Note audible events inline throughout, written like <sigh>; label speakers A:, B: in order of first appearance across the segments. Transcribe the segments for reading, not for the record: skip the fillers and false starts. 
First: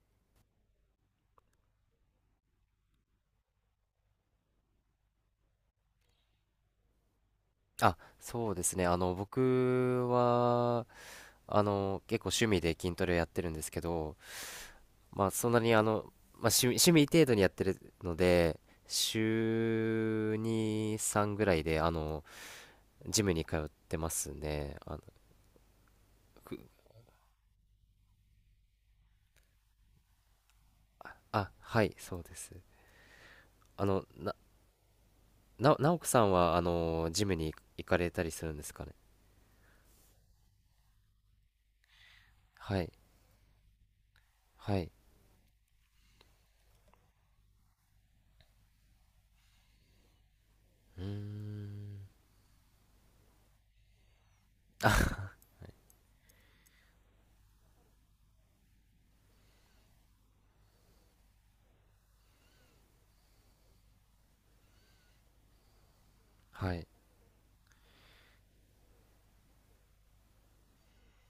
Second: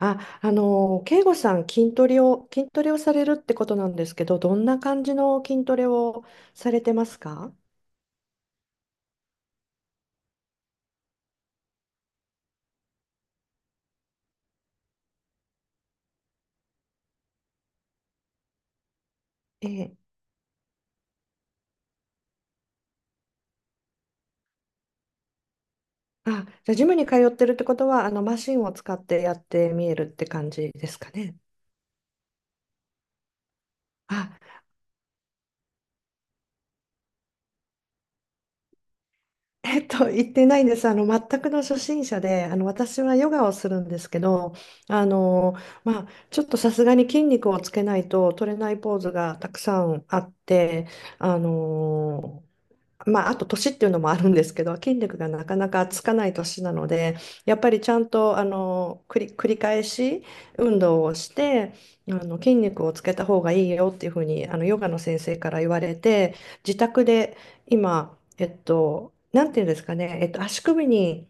A: 慶吾さん、筋トレをされるってことなんですけど、どんな感じの筋トレをされてますか？
B: そうですね。僕は、結構趣味で筋トレをやってるんですけど、まあ、そんなにあの、まあ、趣味、趣味程度にやってるので、
A: ええ。
B: 週2、3ぐらいで、ジムに通ってますね。
A: あ、
B: く、
A: じゃあ、ジムに通ってるってことは、マシンを使ってやってみえるって感じですかね。
B: はい、そうです。あの、な、
A: あ、
B: な、直子さんは、ジムに行かれたりするんですかね。
A: 言ってないんです。全くの初心者で、
B: はい、
A: 私はヨガをするんですけど、
B: はい。
A: あの、まあ、ちょっとさすがに筋肉をつけないと取れないポーズがたくさんあって、
B: うー
A: あ
B: ん、
A: の、まあ、あと年っていうのもあるんですけど、筋力がなかなかつかない年なので、やっぱりちゃんと繰り返し運動をして、筋肉をつけた方がいいよっていうふうにヨガの先生から言われて、
B: は
A: 自
B: い、
A: 宅で今、なんていうんですかね、足首に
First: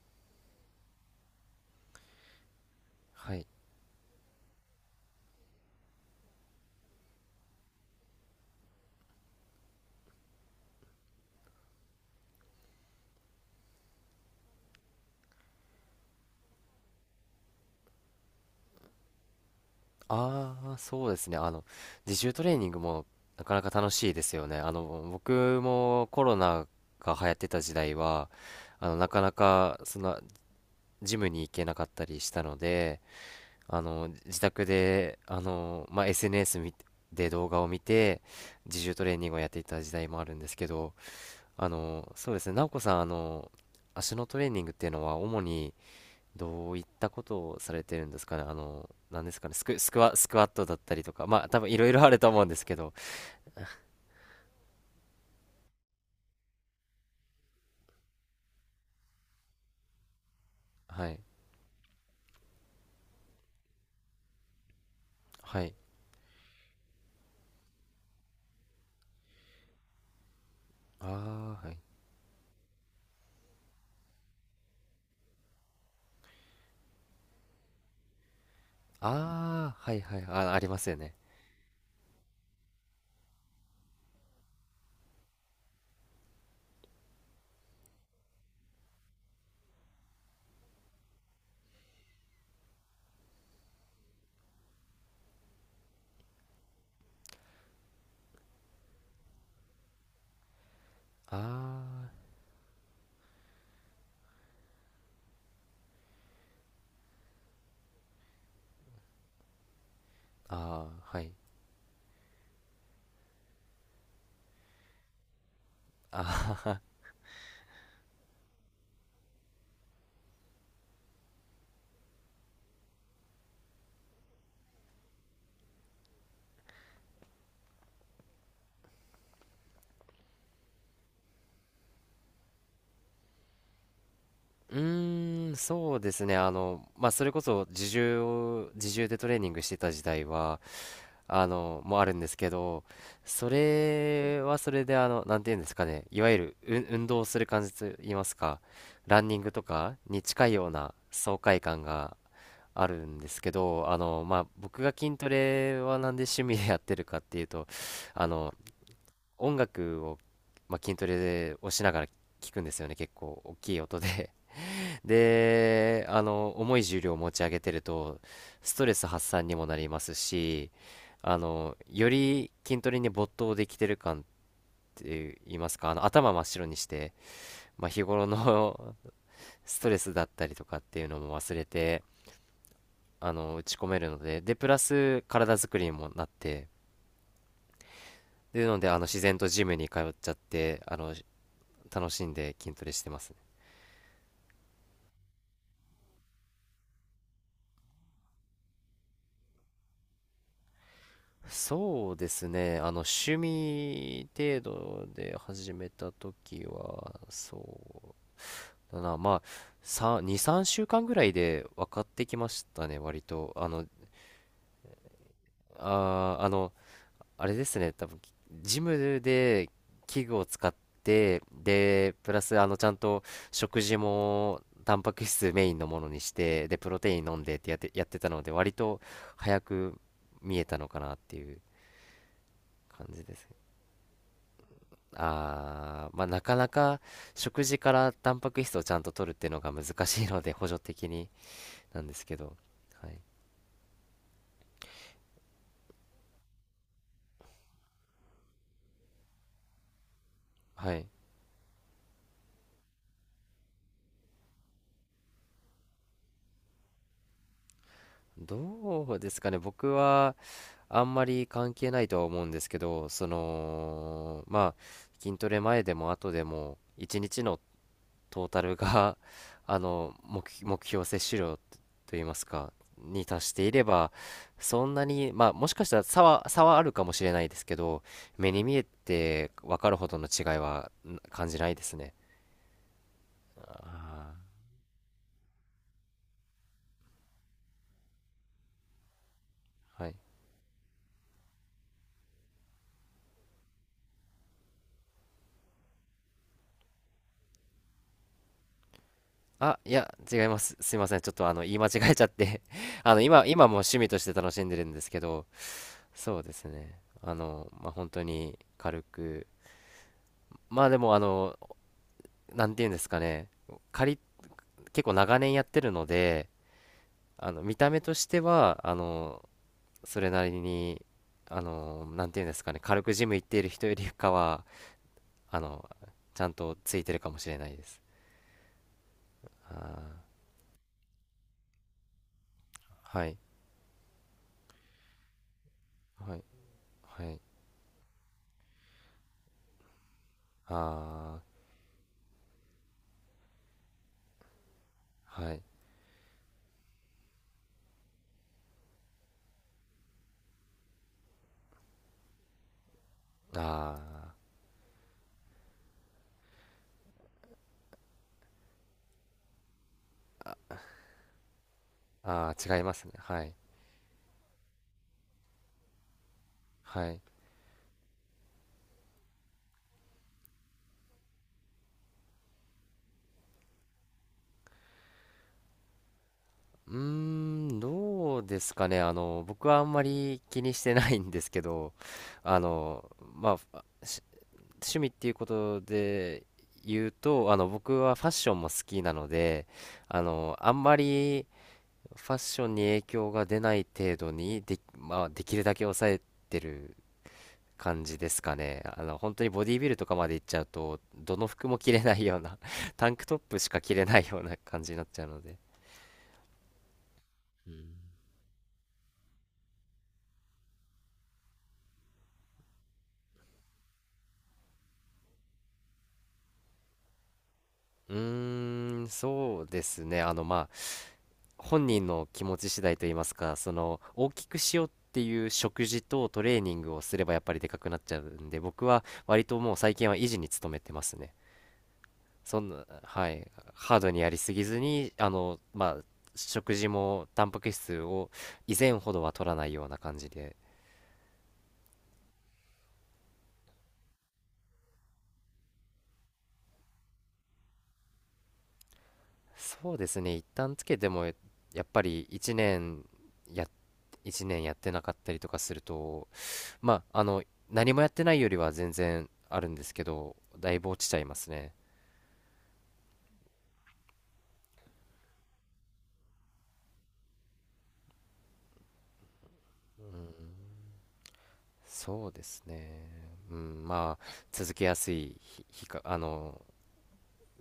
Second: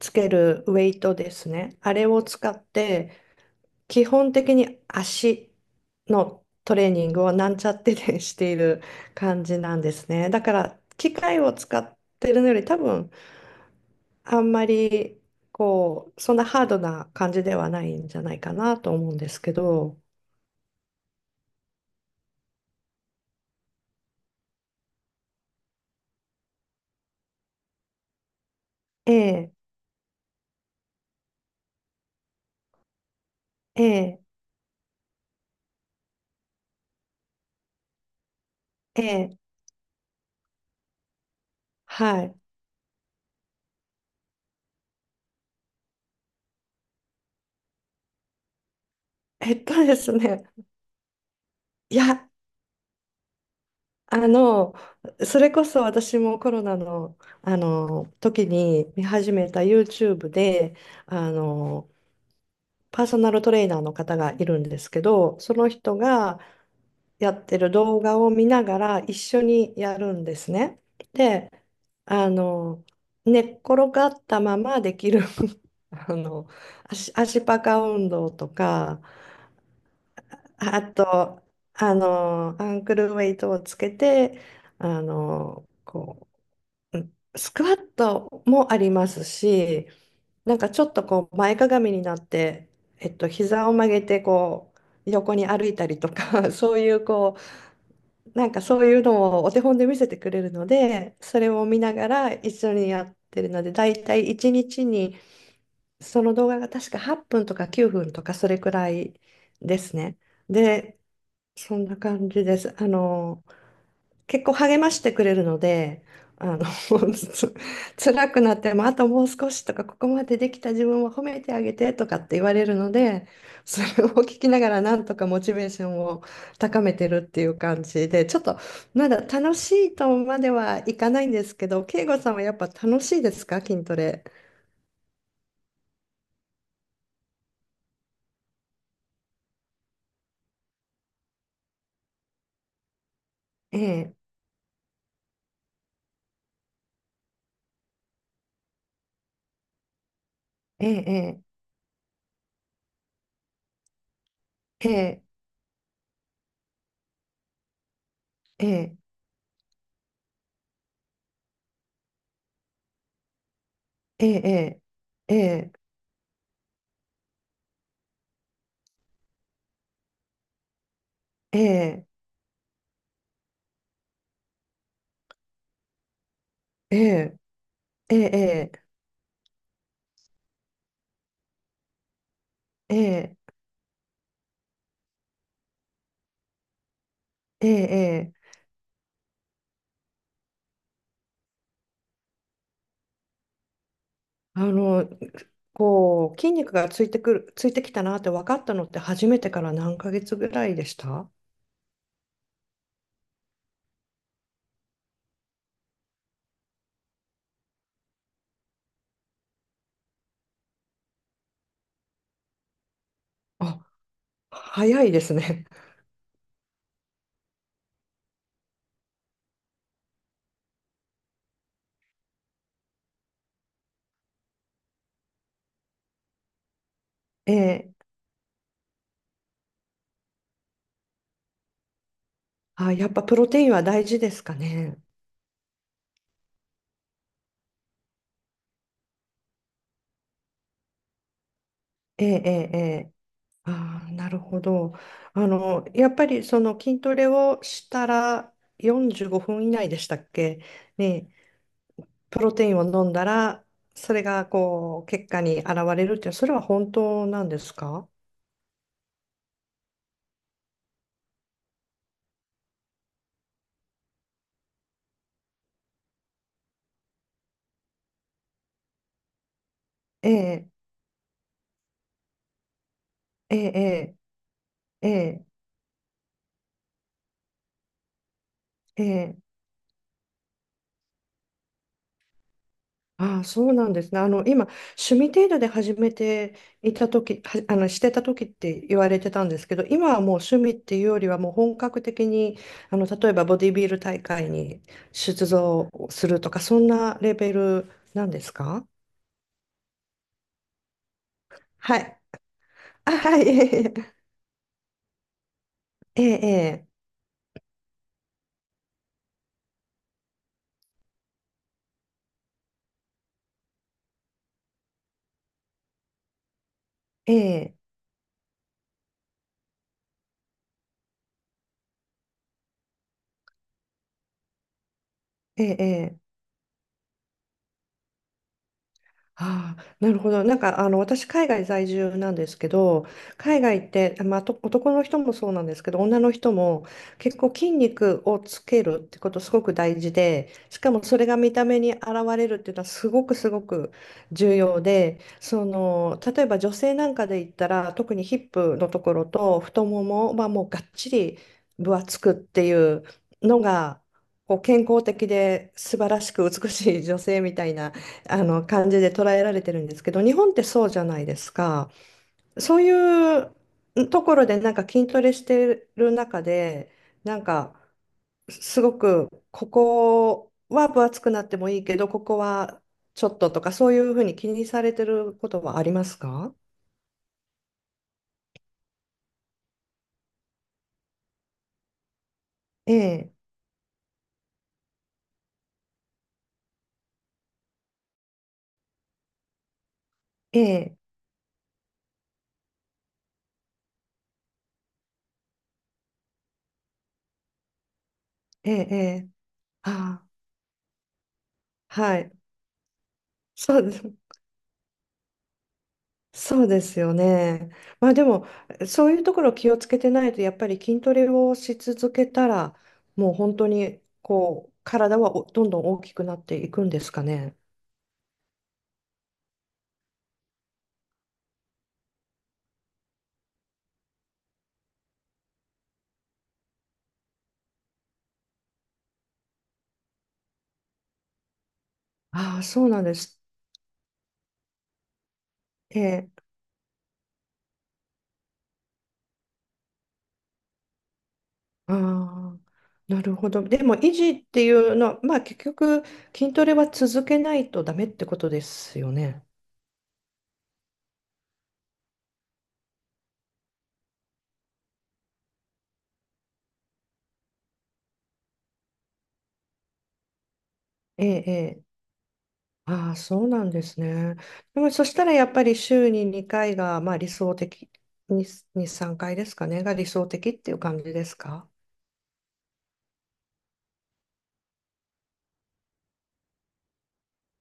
A: つけるウェイトですね、あれを使って、
B: はい。
A: 基本的に足のトレーニングをなんちゃってでしている感じなんですね。だから機械を使ってるのより多分あんまりこうそんなハードな感じではないんじゃないかなと思うんですけど。
B: ああ、そうですね。自重トレーニングもなかなか楽しいですよね。僕もコロナが流行ってた時代は、あの、な
A: え
B: かな
A: え、
B: か、その、ジムに行けなかったりしたので、
A: ええ、
B: 自宅で、SNS 見て動画を見て、自重
A: え
B: トレーニング
A: え、
B: をやっていた時代もあるんですけど、
A: は
B: そう
A: い。
B: ですね。直子さん、足のトレーニングっていうのは、主に、どういったことをされてるんですかね、あの、なんです
A: <laughs>
B: かね、
A: え
B: ス
A: っ
B: ク、
A: と
B: ス
A: で
B: ク
A: す
B: ワ、スク
A: ね。
B: ワットだったりとか、まあ、多分いろい
A: い
B: ろあると
A: や、
B: 思うんですけど、
A: あの、それこそ私もコロナの、あの時に見始めた YouTube で、
B: はい、
A: あの、パーソナルトレーナーの方がいるんですけど、そ
B: は
A: の
B: い、
A: 人がやってる動画を見ながら一緒にやるんですね。で、
B: ああ、はい、
A: あの、寝っ転がったままできる <laughs> あの、足パカ運動とか、
B: ああ、はい、はい、ありま
A: あ
B: すよね。
A: と、アンクルウェイトをつけて、こう、スクワットもありますし、なんかちょっとこう前かがみになって、膝を曲げてこう横に歩いたりとか <laughs> そういうこうなんかそういうのをお手本で見せてくれるので、それを見なが
B: あ
A: ら一緒にやってるので、だいたい1日にちに、その動画が確か8分とか9分とかそれくらいですね。
B: あ、あ
A: で、
B: あ、はい、
A: そんな感じです。結構励ましてくれるので、あの、
B: あ
A: <laughs> つ辛くなっても、あともう少しとか、ここまでできた自分を褒めてあげてとかって言われるので、それを聞きながらなんとかモチベーションを高めてるっていう感じで、ちょっとまだ楽しいとまではいかないんですけど、慶吾さんはやっぱ楽しいですか、筋トレ？
B: うーん、そうですね、あの、まあ、それこそ自重でトレーニングしてた時代は、もあるんですけど、そ
A: ええ、
B: れはそれで、あの、なんていうんですかね、いわゆる、運動する感じと言いますか、ランニングとかに近いよう
A: え
B: な爽
A: え、
B: 快感があるんですけど、まあ、僕
A: え
B: が筋
A: え、
B: トレはなんで趣味でやってるかっていうと、あの、
A: ええ、
B: 音楽を、まあ、筋トレをしながら聞くんですよね、結構大きい音
A: え
B: で
A: え、ええ、
B: 重い重量を持ち上げてると、ストレス発散にもなりますし、
A: ええ、
B: より筋トレに没頭できてる感って言いますか、頭真っ白にし
A: え
B: て、
A: え、
B: まあ、日
A: え
B: 頃
A: え、ええ、
B: の <laughs> ストレスだったりとかっていうのも忘れて、打ち込めるので、で、プラス体作りにもなって、
A: ええ、ええ、
B: で、なので、あの、自然とジムに通っちゃって、楽しんで筋トレしてますね。
A: あの、こう、筋肉がついてくる、ついてきたなって分かったのって、初めてから何ヶ月ぐらいでした？
B: そうですね。趣味程度で始めた時は、そうだな。まあ、2、3週間ぐらいで分かってきましたね、割と。
A: あ、早いですね。
B: あー、あの、あれですね。多分、ジムで器具を使って、で、プラス、ちゃんと食事も、タンパク質メインのものにして、で、プロテイン飲んでってやって、
A: <laughs> ええ、
B: やってたので、割と早く見えたのかなっていう
A: あ、
B: 感
A: やっ
B: じ
A: ぱ
B: で
A: プ
B: す
A: ロ
B: ね。
A: テインは大事ですかね。
B: あー、まあなかなか食事からタンパク質をちゃんと取るっていうのが難しいので補助的になんです
A: ええ、
B: けど、
A: ええ、え
B: は
A: え。
B: い。
A: ああ、なるほど。やっぱりその筋トレをしたら45分以内でしたっけ
B: はい。
A: ね、プロテインを飲んだら、それがこう、結果に現れるって、それは本当なんですか？
B: どうですかね。僕はあんまり関係ないとは思うんですけど、まあ筋トレ前でも後でも一日のトータルが <laughs> あの目
A: ええ、
B: 標、目標摂取量といいますかに達していれば
A: え
B: そんな
A: え、
B: に
A: え
B: まあ
A: え、
B: もしかしたら差はあるかもしれないですけど目に見え
A: ええ、
B: て
A: ええ。
B: 分かるほどの違いは感じないですね。
A: ああ、そうなんですね。
B: あ
A: 今、趣味程度で始めていた時は、してた時って言われてたんですけど、
B: ーは
A: 今
B: い、
A: はもう趣味っていうよりはもう本格的に、例えばボディビル大会に出場するとか、そんなレベルなんですか？
B: いや違います。すいませんちょっとあの言い間
A: は
B: 違え
A: い。
B: ちゃって <laughs>
A: あ、はい。
B: 今も
A: え
B: 趣味と
A: え、
B: して楽しんでるんですけどそうです
A: ええ、
B: ね本当に軽くまあでもあのなんていうんですかね仮結構長年やってるので
A: え
B: 見
A: え、え
B: た目としてはそれなりにあのなんていうんですかね軽くジム行っている人よりかはあ
A: え、ええ、
B: の
A: ええ。
B: ちゃんとついてるかもしれないです。
A: ああ、な
B: あ
A: るほど。なんか、私、海外在住なんですけど、
B: ーはい
A: 海外って、まあ、と男の人もそうなんですけど、女の
B: はい
A: 人も
B: は
A: 結
B: い
A: 構筋肉をつけるってことすごく大事で、しかもそれが
B: あ
A: 見た目に現れるっていうのはすごくすごく重要で、
B: ーはい
A: その、例えば女性なんかで言ったら、特にヒップのところと太ももはもうがっちり分厚くっていうのが、
B: あ
A: こう健康的で素晴らしく美しい女性みたいな、あの感じで捉えられてるんですけど、日本ってそうじゃないですか。
B: ーあー
A: そ
B: 違
A: う
B: いますね
A: い
B: はい
A: うところで、なんか筋トレしてる中で、
B: はい
A: なんかすごくここは分厚くなってもいいけど、ここはちょっととか、そういうふうに気にされてることはありますか？
B: うーんどうですかね僕はあんまり気にしてないんですけどあ
A: え
B: の
A: え、
B: まあ趣味っていうことで言うと、僕はファッションも好きなので、
A: え
B: あんま
A: え、
B: りファッションに影響が出ない程度にで、まあ、できるだけ抑えてる感じですか
A: え
B: ね。
A: え、ええ。
B: 本当にボディビルとか
A: あ
B: までいっちゃうと、どの服も着
A: あ、
B: れな
A: は
B: い
A: い。
B: ような <laughs> タンクトップし
A: そ
B: か
A: うで
B: 着
A: す。
B: れないような感じになっちゃうので。
A: そうですよね。
B: うん
A: まあでも、そういうところ気をつけてないと、やっぱり筋トレをし続けたら、もう本当にこう、体はどんどん大きくなっていくんですかね。
B: うーん、そうですね。本人の気持ち次第といいますか、その大きくしようっていう食事とトレーニングをすればやっぱりでかくなっちゃうんで、僕は割ともう最近は維持に努めてますね。
A: あ
B: そ
A: あ、
B: ん
A: そ
B: な、
A: うなんで
B: は
A: す
B: い、ハードにやりすぎずに、
A: っ
B: まあ、
A: て。
B: 食事もタンパク質を以前ほどは取らないような感じで、
A: ああ、なるほど。でも、維持っていうのは、まあ結局、筋トレは続けないとダメってことですよね。
B: そうですね、一旦つけてもやっぱりや、1年やってなかったりとかすると、まあ、あの、何もやってないよりは全然あるんですけど、だいぶ落ちちゃい
A: え
B: ま
A: え、
B: す
A: え
B: ね。
A: え。ああ、そうなんですね。でもそしたらやっぱり週に2回が、まあ、理想的、に2、3回ですかね、が理想的っていう感じですか？
B: そうですね。うん、まあ、続けやすい日、日か、あの、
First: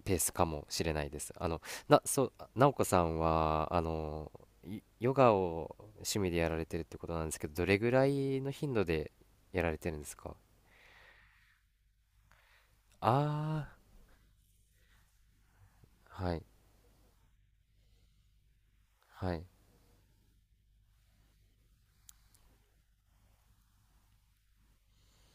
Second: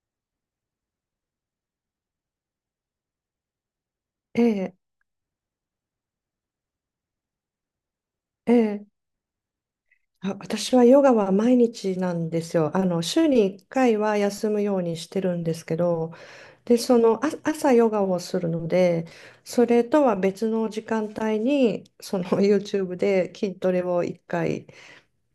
B: ペースかもしれないです。あの、な、そう、なおこさんは、
A: ええ、
B: ヨガを趣味でやられてるってことなんですけど、どれぐらいの
A: え
B: 頻度
A: え。
B: でやられてるんです
A: あ、
B: か？
A: 私はヨガは毎日なんですよ。週に1
B: あ
A: 回は休むようにしてるんですけど、
B: あー、はい、
A: で、その、あ、朝ヨガをするので、
B: はい。
A: それとは別の時間帯に、その <laughs> YouTube で筋トレを1回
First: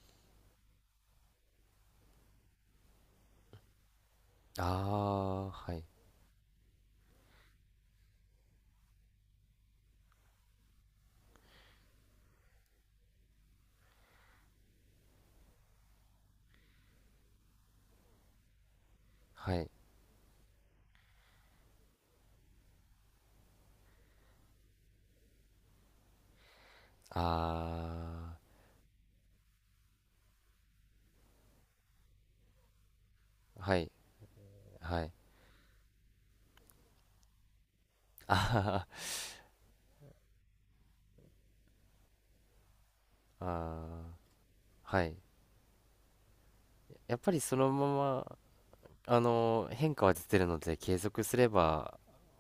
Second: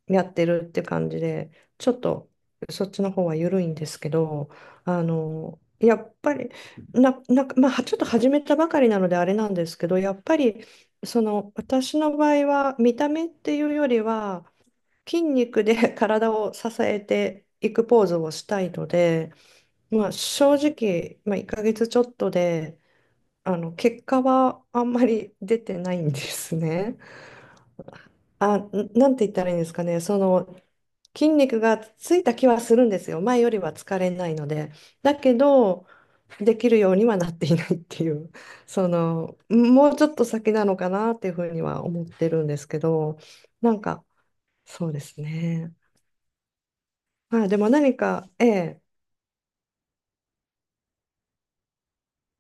A: やってるって感じで、ちょっとそっちの方は緩いんですけど、
B: ああ、はい、
A: やっぱり、なんか、まあ、ちょっと始めたばかりなのであれなんですけど、やっぱり、その、私の場合は、見た目っていうよりは、筋肉で <laughs> 体を支えていくポーズをしたいので、
B: はい。
A: まあ、正直、まあ、1ヶ月ちょっとで、結果はあんまり出てないんですね。
B: あ
A: あ、なんて言ったらいいんですかね。その、筋肉がついた気はするんですよ。前より
B: あ、
A: は
B: はい、
A: 疲れないので。
B: はい。
A: だけど、できるようにはなっていないっていう、
B: あ
A: その、もうちょっと先なのかなっていうふうには思ってるんですけど、
B: あ、
A: なんか、
B: ああ。
A: そうで
B: はい。
A: すね。
B: やっぱり
A: まあ、
B: そ
A: でも
B: のま
A: 何か、
B: ま、
A: ええ、
B: 変化は出てるので、継続すれば、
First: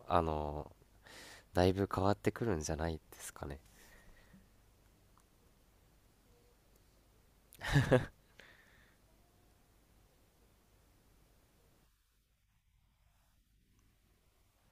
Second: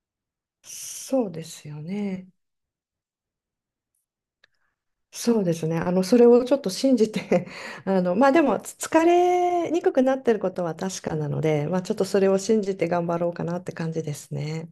B: あの、
A: そうで
B: だ
A: す
B: い
A: よ
B: ぶ変わっ
A: ね。
B: てくるんじゃないですかね。
A: そうですね。それをちょっと信じて <laughs> まあでも、疲れにくくなってることは確かなので、まあちょっとそれを信じて頑張ろうかなって感じですね。